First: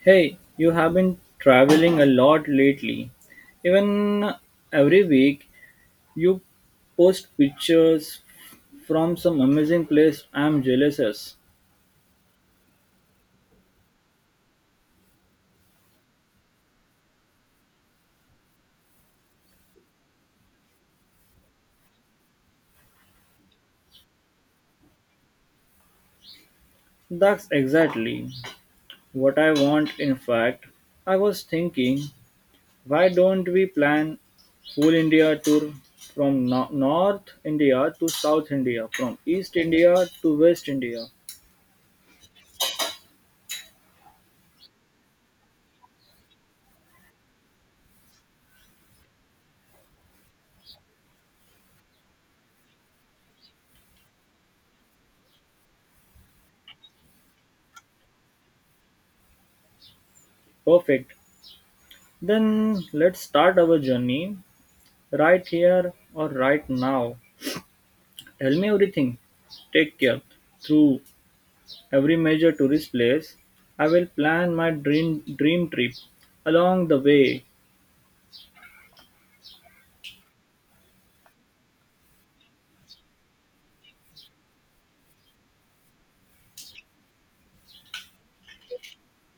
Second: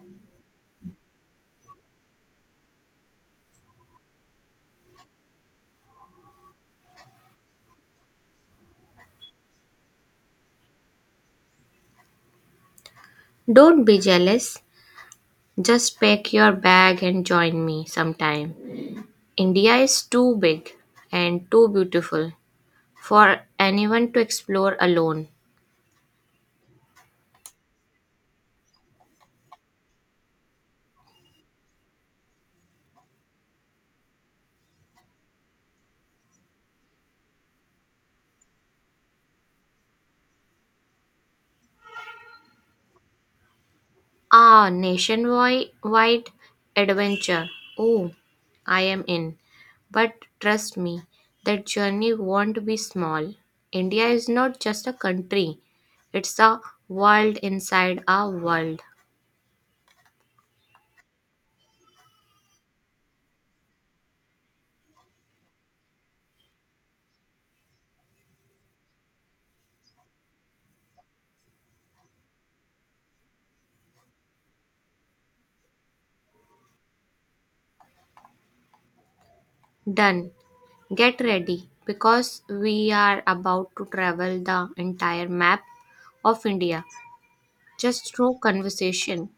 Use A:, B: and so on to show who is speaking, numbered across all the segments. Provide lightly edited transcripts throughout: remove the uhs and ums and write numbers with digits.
A: Hey, you have been traveling a lot lately. Even every week, you post pictures from some amazing place I'm jealous of.
B: Don't be jealous. Just pack your bag and join me sometime. India is too big and too beautiful for anyone to explore alone.
A: That's exactly what I want. In fact, I was thinking, why don't we plan full India tour from North India to South India, from East India to West India?
B: Ah, nationwide adventure. Oh, I am in. But trust me, that journey won't be small. India is not just a country, it's a world inside a world.
A: Perfect. Then let's start our journey right here or right now. Tell me everything. Take care. Through every major tourist place, I will plan my dream trip along the way.
B: Done. Get ready because we are about to travel the entire map of India just through conversation.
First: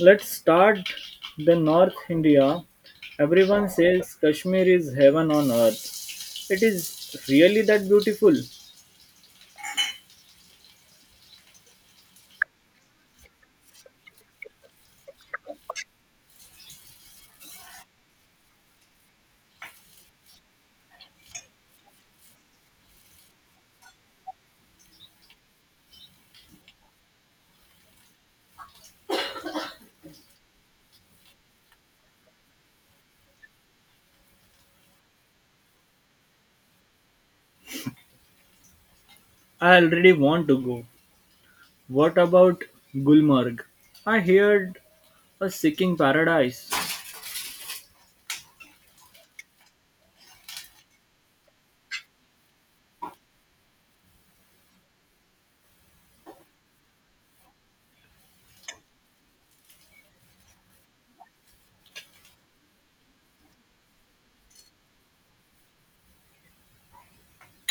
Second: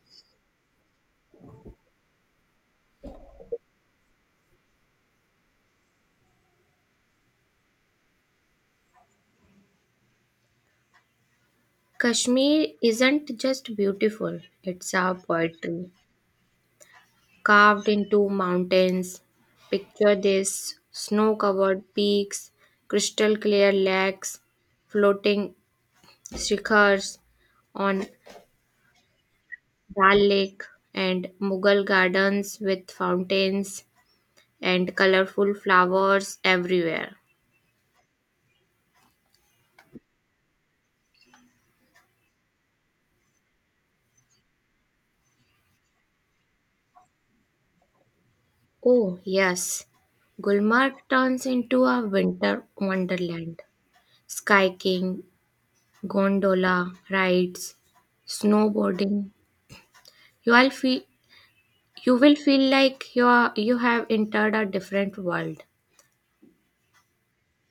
A: Let's start the North India. Everyone says Kashmir is heaven on earth. It is really that beautiful.
B: Kashmir isn't just beautiful, it's our poetry carved into mountains. Picture this: snow covered peaks, crystal clear lakes, floating shikhars on Dal Lake, and Mughal gardens with fountains and colorful flowers everywhere.
A: I already want to go. What about Gulmarg? I heard a seeking paradise.
B: Oh, yes, Gulmarg turns into a winter wonderland. Skiing, gondola rides, snowboarding. You will feel you will feel like you have entered a different world.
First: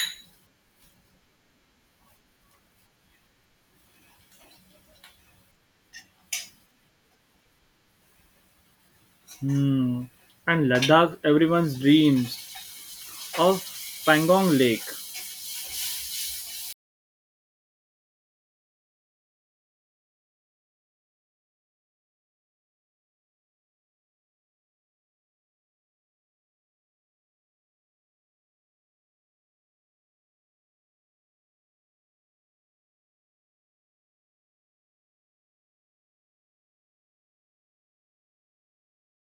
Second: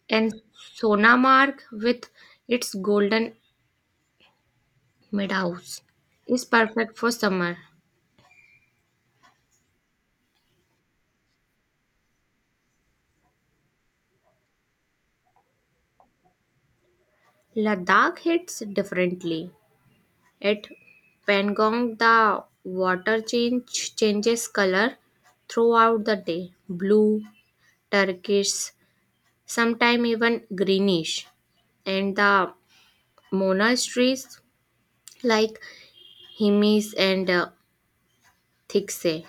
B: And Sonamarg with its golden meadows is perfect for summer.
A: Hmm. And Ladakh, everyone's dreams. Of Pangong Lake.
B: Ladakh hits differently. At Pangong, the water change changes color throughout the day: blue, turquoise, sometimes even greenish. And the monasteries like Himis and Thikse.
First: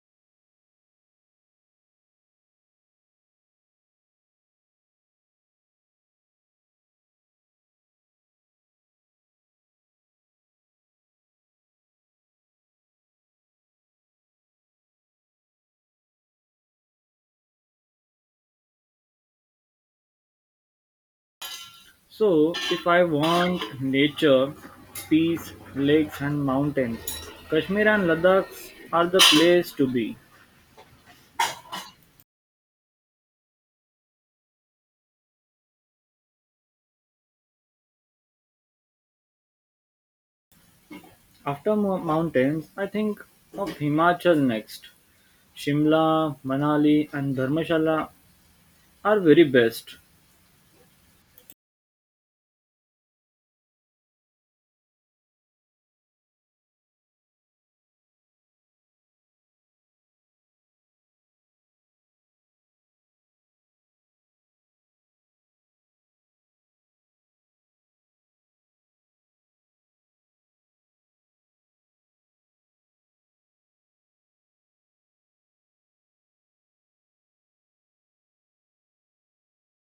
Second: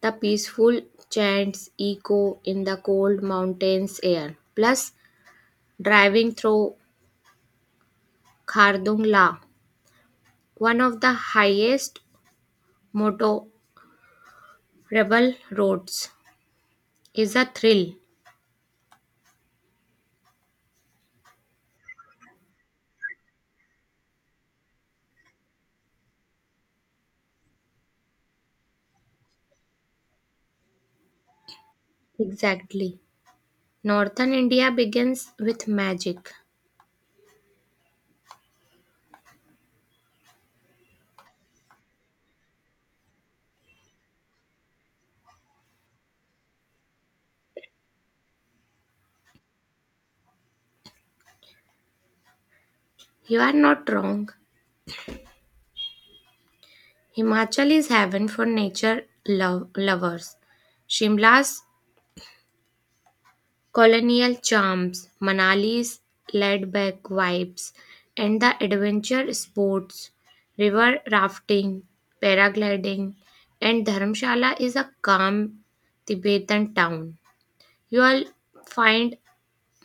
B: The peaceful chants echo in the cold mountains air. Plus, driving through Khardung La, one of the highest motorable roads, is a thrill.
A: So, if I want nature, peace, lakes, and mountains, Kashmir and Ladakh are the place to be.
B: Exactly. Northern India begins with magic.
A: After mountains, I think of Himachal next. Shimla, Manali, and Dharmshala are very best.
B: You are not wrong. Himachal is heaven for nature lovers. Shimla's colonial charms, Manali's laid back vibes, and the adventure sports, river rafting, paragliding, and Dharamshala is a calm Tibetan town. You will find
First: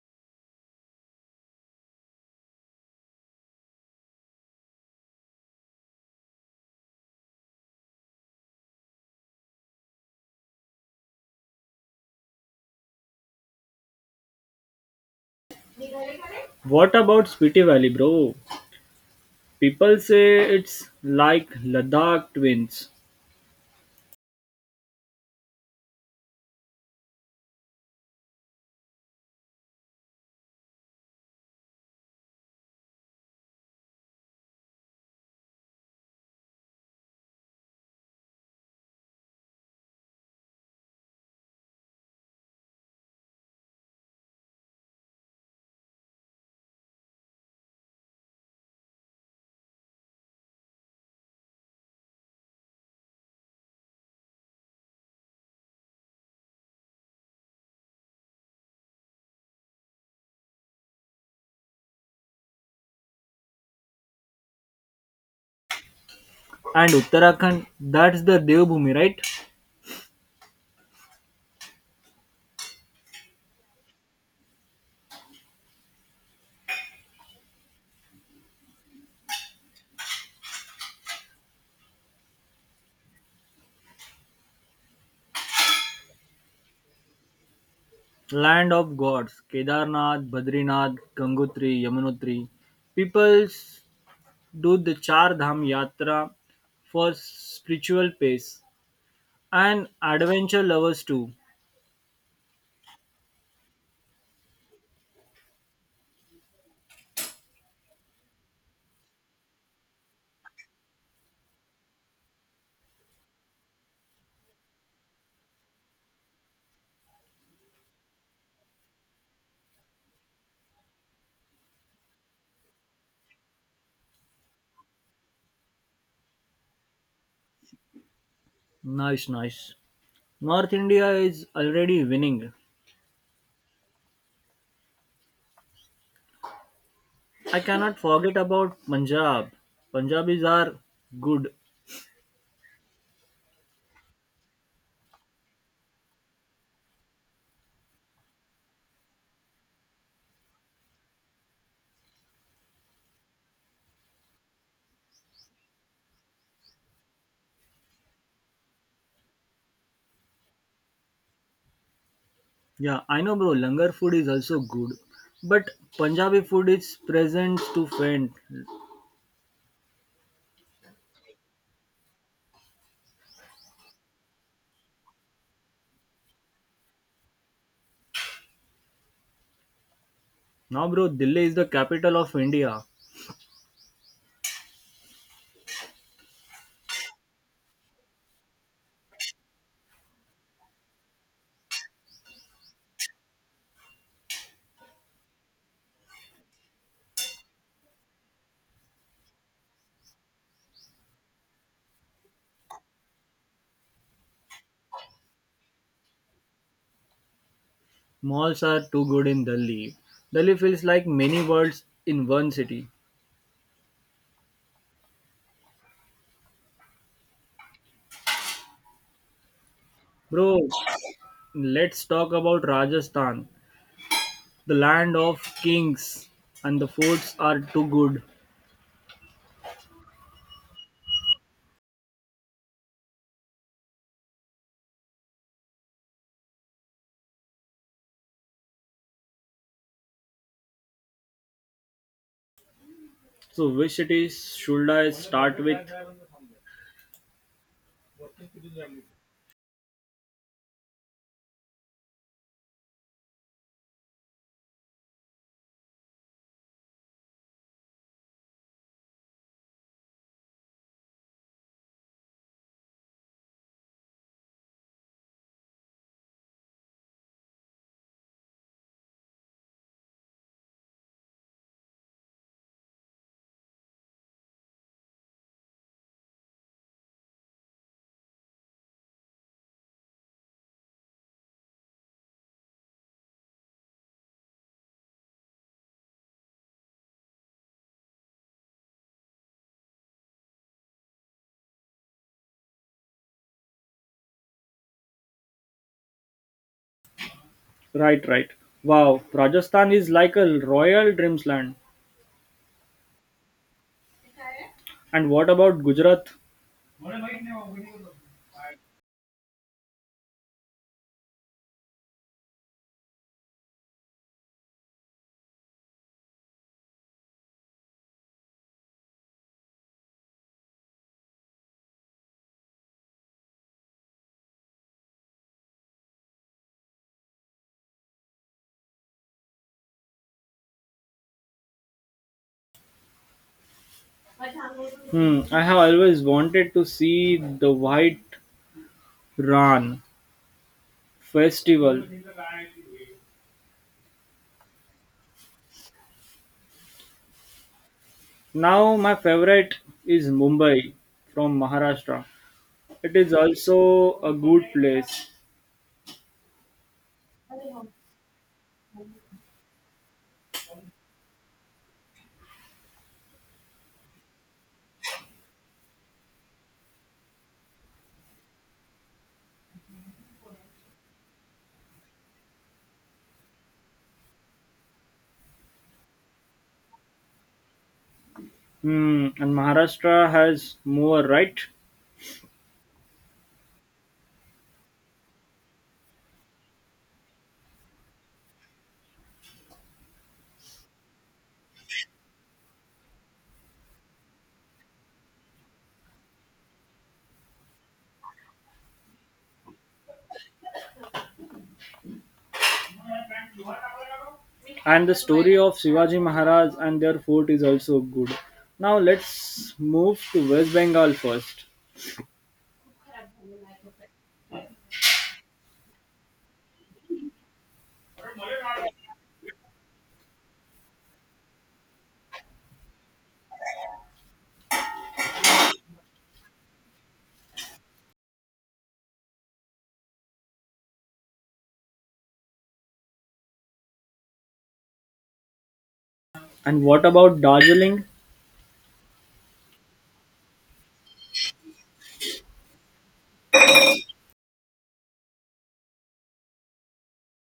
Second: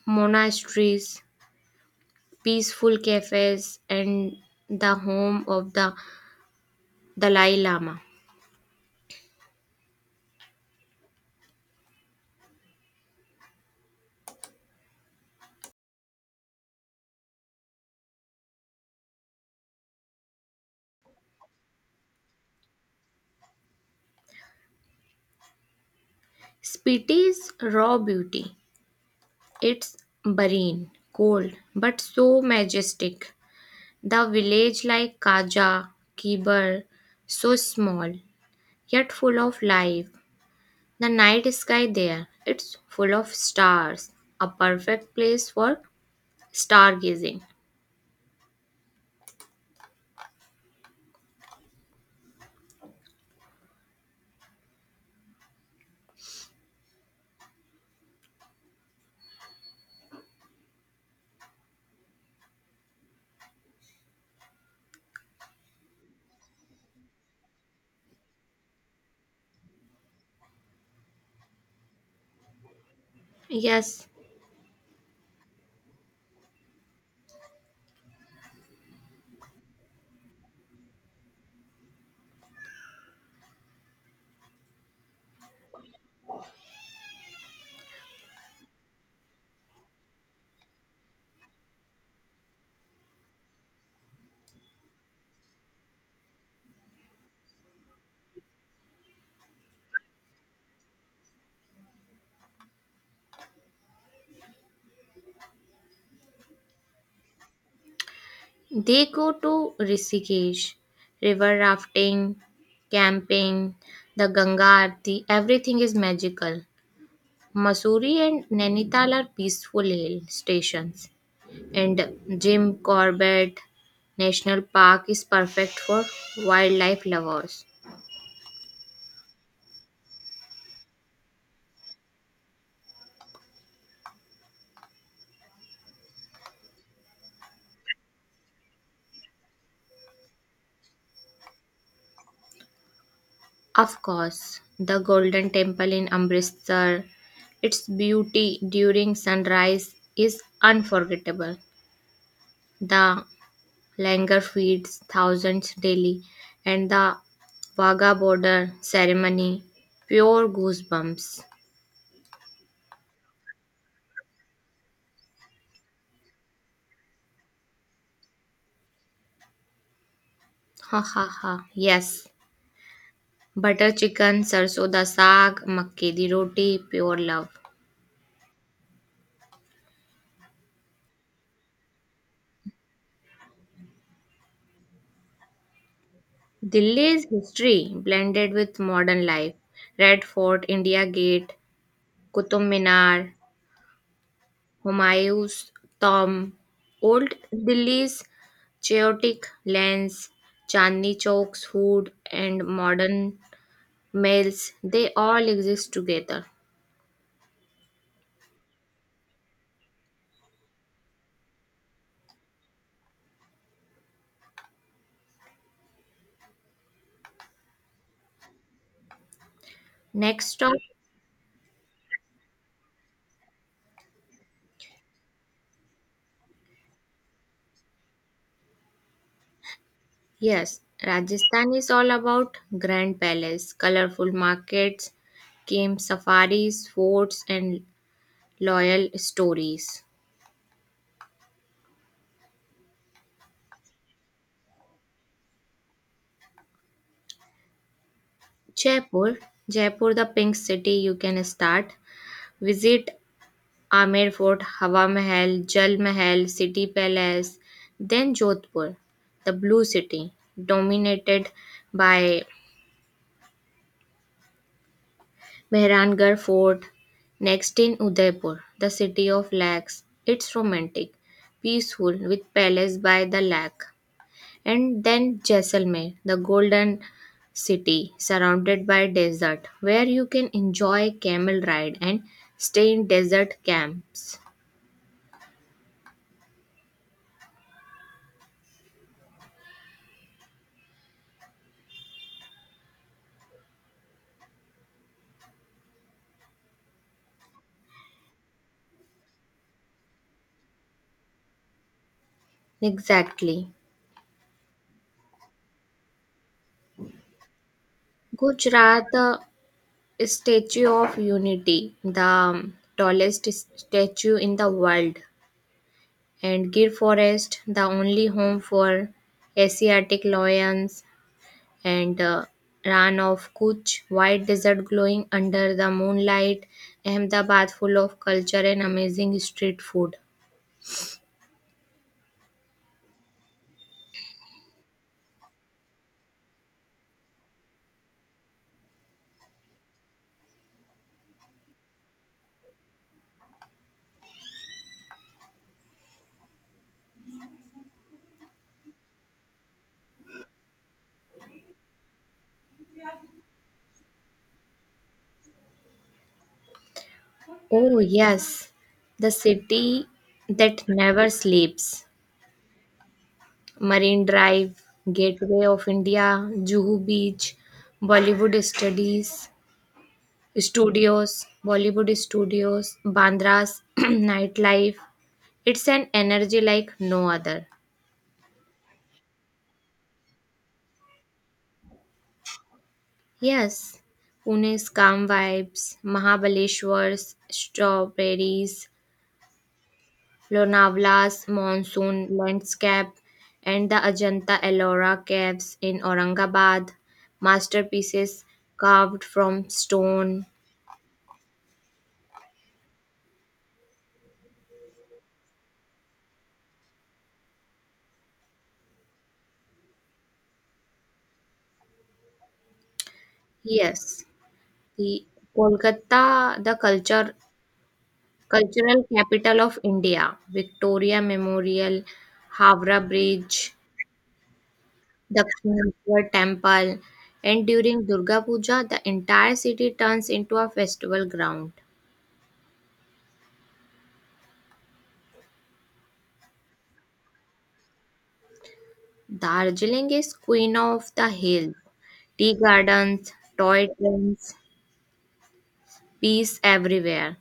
B: monasteries, peaceful cafes, and the home of the Dalai Lama.
A: What about Spiti Valley, bro? People say it's like Ladakh twins
B: Spiti's raw beauty. It's barren, cold, but so majestic. The village like Kaja, Kibar, so small, yet full of life. The night sky there, it's full of stars. A perfect place for stargazing.
A: and Uttarakhand. That's the Devbhoomi, right?
B: Yes,
A: Land of gods, Kedarnath, Badrinath, Gangotri, Yamunotri. People do the Char Dham Yatra for spiritual pace and adventure lovers too.
B: they go to Rishikesh, river rafting, camping, the Ganga Aarti, everything is magical. Mussoorie and Nainital are peaceful hill stations, and Jim Corbett National Park is perfect for wildlife lovers.
A: Nice, nice. North India is already winning. I cannot forget about Punjab. Punjabis are good.
B: Of course, the Golden Temple in Amritsar, its beauty during sunrise is unforgettable. The Langar feeds thousands daily, and the Wagah border ceremony, pure goosebumps.
A: Yeah, I know, bro. Langar food is also good, but Punjabi food is present to faint.
B: Ha ha ha. Yes. Butter chicken, sarson da saag, makke di roti, pure love.
A: Now, bro, Delhi is the capital of India.
B: Delhi's history blended with modern life. Red Fort, India Gate, Qutub Minar, Humayun's tomb, old Delhi's chaotic lanes, Chandni Chowk's food, and modern Males, they all exist together.
A: Malls are too good in Delhi. Delhi feels like many worlds in one city.
B: Next
A: Bro,
B: stop,
A: let's talk about Rajasthan, the land of kings, and the foods are too good.
B: yes, Rajasthan is all about grand palace, colorful markets, camp safaris, forts, and loyal stories.
A: So, which cities should I start with?
B: Jaipur, Jaipur, the pink city, you can start. Visit Amer Fort, Hawa Mahal, Jal Mahal, City Palace, then Jodhpur, the blue city, dominated by Mehrangarh Fort, next in Udaipur, the city of lakes. It's romantic, peaceful, with palace by the lake. And then Jaisalmer, the golden city surrounded by desert, where you can enjoy camel ride and stay in desert camps.
A: Right, right. Wow, Rajasthan is like a royal dreams land.
B: Exactly.
A: And what about Gujarat?
B: Gujarat, the Statue of Unity, the tallest statue in the world, and Gir Forest, the only home for Asiatic lions, and Ran of Kutch, white desert glowing under the moonlight, Ahmedabad full of culture and amazing street food.
A: Hmm, I have always wanted to see the White Ran festival. Now my favorite is Mumbai from Maharashtra. It is also a good place.
B: Oh, yes, the city that never sleeps. Marine Drive, Gateway of India, Juhu Beach, Bollywood Studies, Bollywood Studios, Bandra's nightlife. It's an energy like no other.
A: Hmm, and Maharashtra has more, right?
B: Yes, Pune's calm vibes, Mahabaleshwar's strawberries, Lonavla's monsoon landscape, and the Ajanta Ellora caves in Aurangabad, masterpieces carved from stone.
A: And the story of Shivaji Maharaj and their fort is also good. Now let's move to West Bengal first.
B: Yes, the Kolkata, the cultural capital of India, Victoria Memorial, Havra Bridge, Dakshineshwar temple, and during Durga Puja the entire city turns into a festival ground.
A: And what about Darjeeling?
B: Darjeeling is queen of the hills. Tea gardens, toy trains, peace everywhere.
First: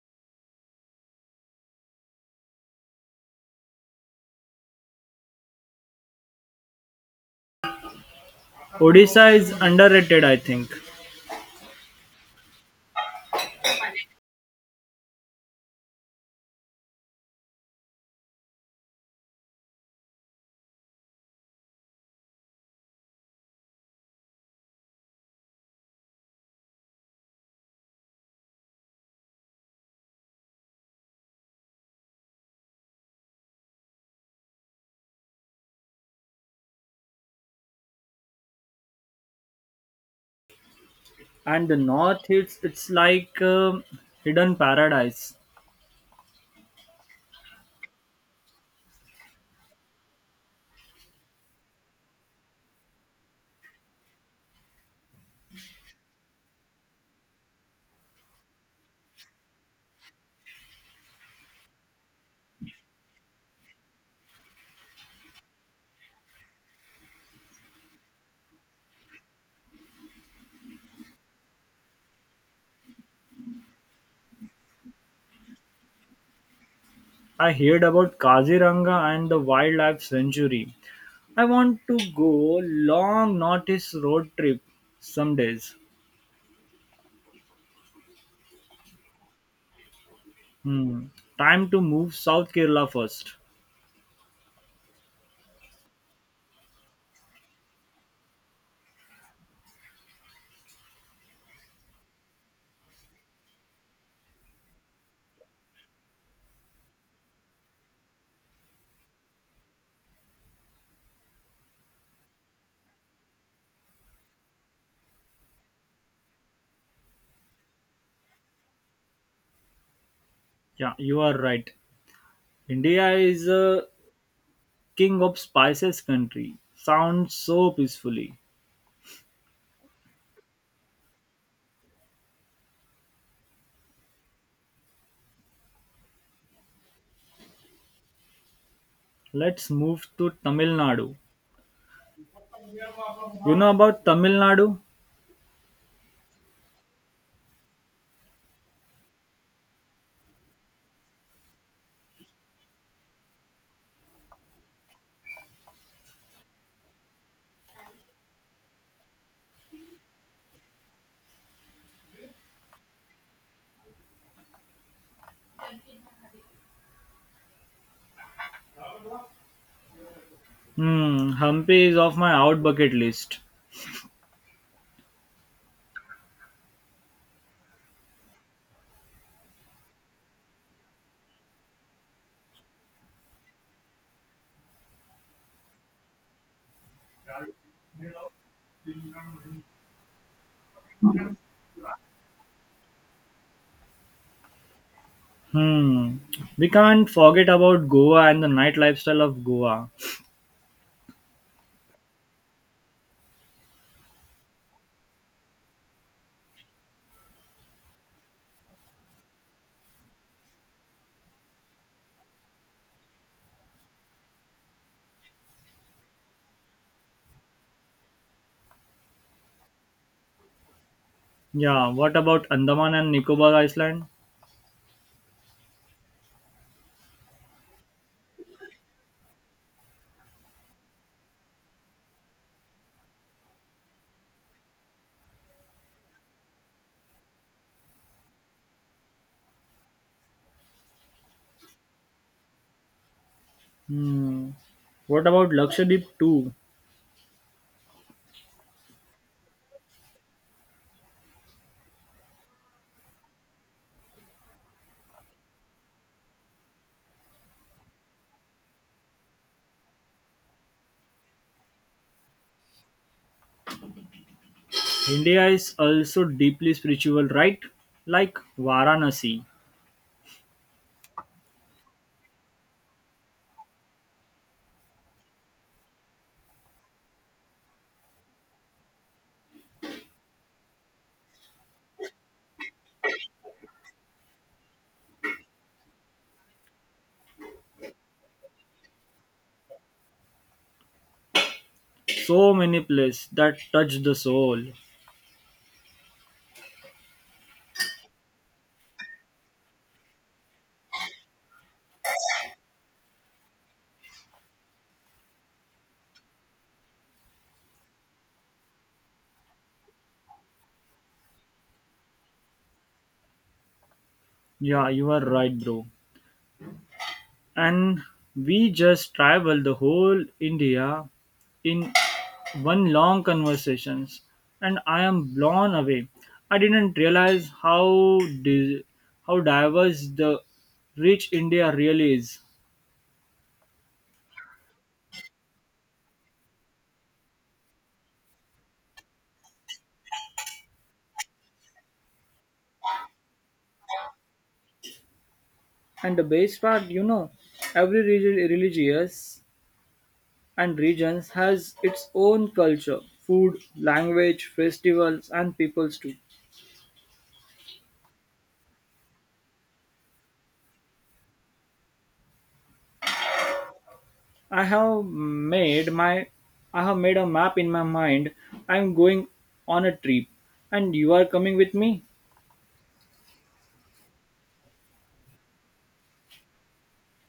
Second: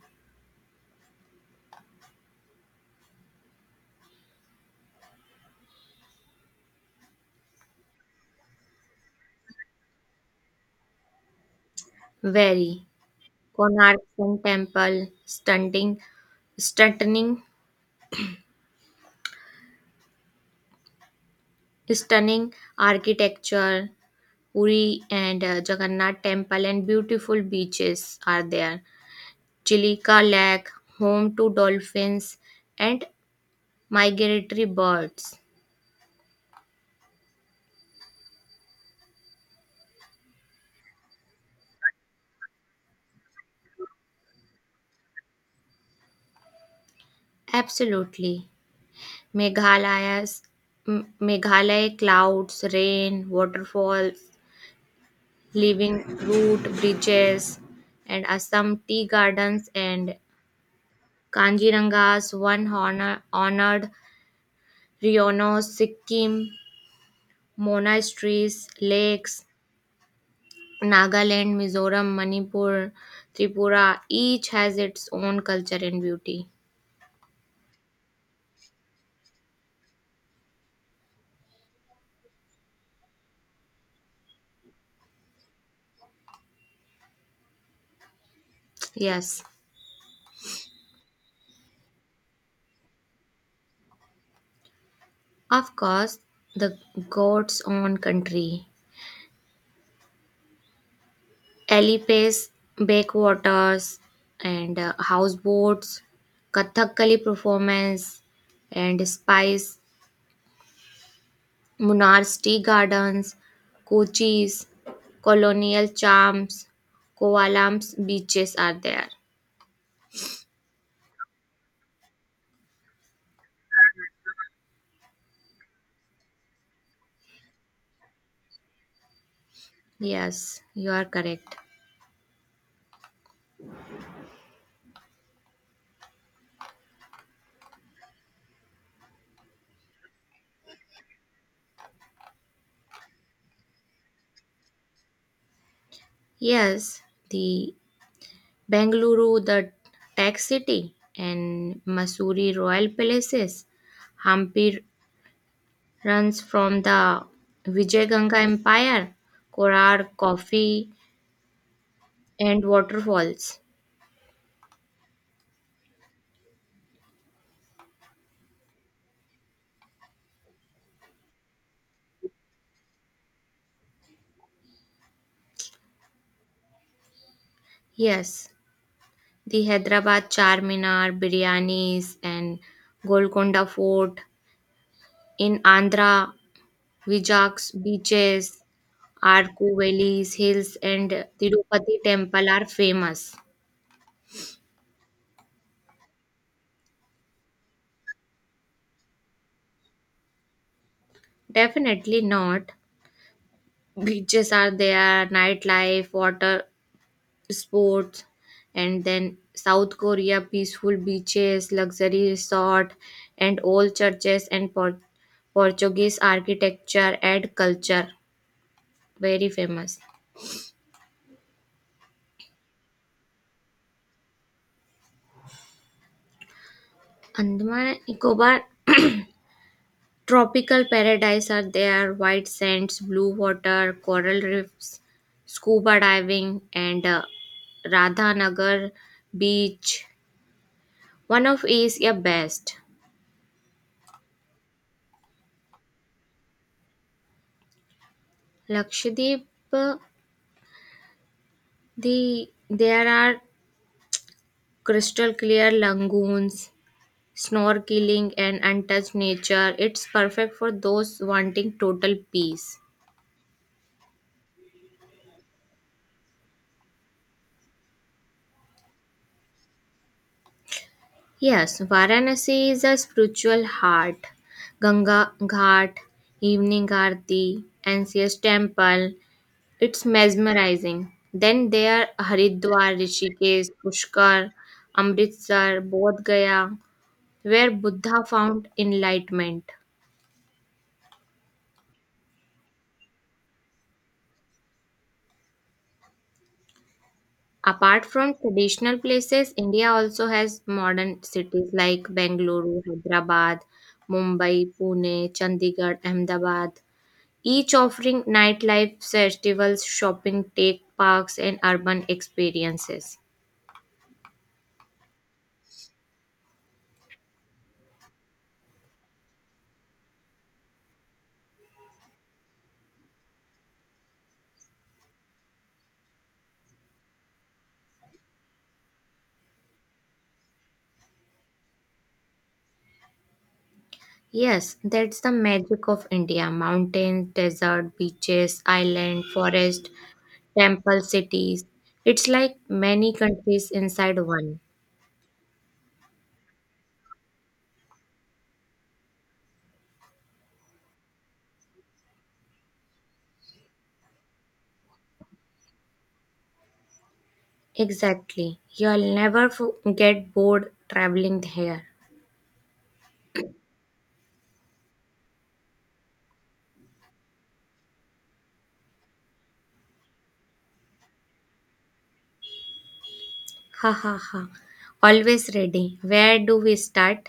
A: Odisha is underrated, I think.
B: Very Konark Sun temple, stunning stunning architecture. Puri and Jagannath temple and beautiful beaches are there. Chilika Lake, home to dolphins and migratory birds.
A: And the north, it's like hidden paradise.
B: Absolutely. Meghalaya's Meghalaya clouds, rain, waterfalls, living root bridges, and Assam tea gardens and Kanjiranga's honored Riono, Sikkim, monasteries, lakes, Nagaland, Mizoram, Manipur, Tripura, each has its own culture and beauty.
A: I heard about Kaziranga and the wildlife sanctuary. I want to go long northeast road trip some days.
B: Yes.
A: Hmm. Time to move South Kerala first.
B: Of course, the goat's own country. Alipes, backwaters, and houseboats, Kathakali performance, and spice, Munar's tea gardens, Kochi's colonial charms, Kovalam's beaches are there.
A: Yeah, you are right. India is a king of spices country. Sounds so peacefully.
B: Yes, you are correct.
A: Let's move to Tamil Nadu. You know about Tamil Nadu?
B: Yes, the Bengaluru, the tech city, and Masuri royal palaces, Hampi runs from the Vijayaganga Empire, Korar, coffee, and waterfalls.
A: Hmm, Hampi is off my out bucket list.
B: Yes, the Hyderabad Charminar, biryanis, and Golconda Fort. In Andhra, Vijak's beaches, Arku valleys, hills, and Tirupati temple are famous.
A: Hmm. We can't forget about Goa and the night lifestyle of Goa.
B: Definitely not. Beaches are there, nightlife, water sports, and then south korea peaceful beaches, luxury resort, and old churches, and portuguese architecture and culture very famous.
A: Yeah, what about Andaman and Nicobar Island?
B: Andaman and Nicobar tropical paradise are there, white sands, blue water, coral reefs, scuba diving, and radhanagar beach, one of asia best.
A: Hmm. What about Lakshadweep too?
B: Lakshadweep, uh, there are crystal clear lagoons, snorkeling, and untouched nature. It's perfect for those wanting total peace.
A: India is also deeply spiritual, right? Like Varanasi.
B: Yes, Varanasi is a spiritual heart. Ganga Ghat, Evening Aarti, NCS Temple. It's mesmerizing. Then there are Haridwar, Rishikesh, Pushkar, Amritsar, Bodh Gaya, where Buddha found enlightenment.
A: So many places that touch the soul.
B: Apart from traditional places, India also has modern cities like Bengaluru, Hyderabad, Mumbai, Pune, Chandigarh, Ahmedabad, each offering nightlife, festivals, shopping, tech parks, and urban experiences.
A: Yeah, you are right, bro. And we just travel the whole India in one long conversations and I am blown away. I didn't realize how diverse the rich India really is.
B: Yes, that's the magic of India. Mountains, desert, beaches, island, forest, temple cities. It's like many countries inside one.
A: And the best part, you know, every religious and regions has its own culture, food, language, festivals, and peoples too.
B: Exactly. You'll never f- get bored traveling here.
A: I have made my I have made a map in my mind. I am going on a trip and you are coming with me
B: Ha ha ha. Always ready. Where do we start?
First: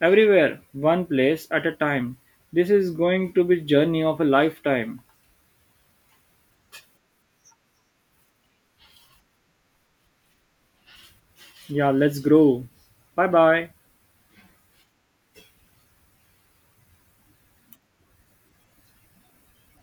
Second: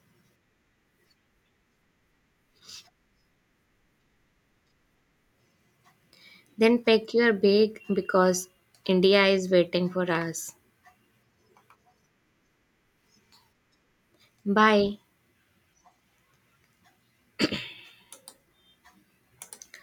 A: everywhere, one place at a time. This is going to be journey of a lifetime.
B: Then pack your bag because India is waiting for us.
A: Yeah, let's grow. Bye bye.
B: Bye.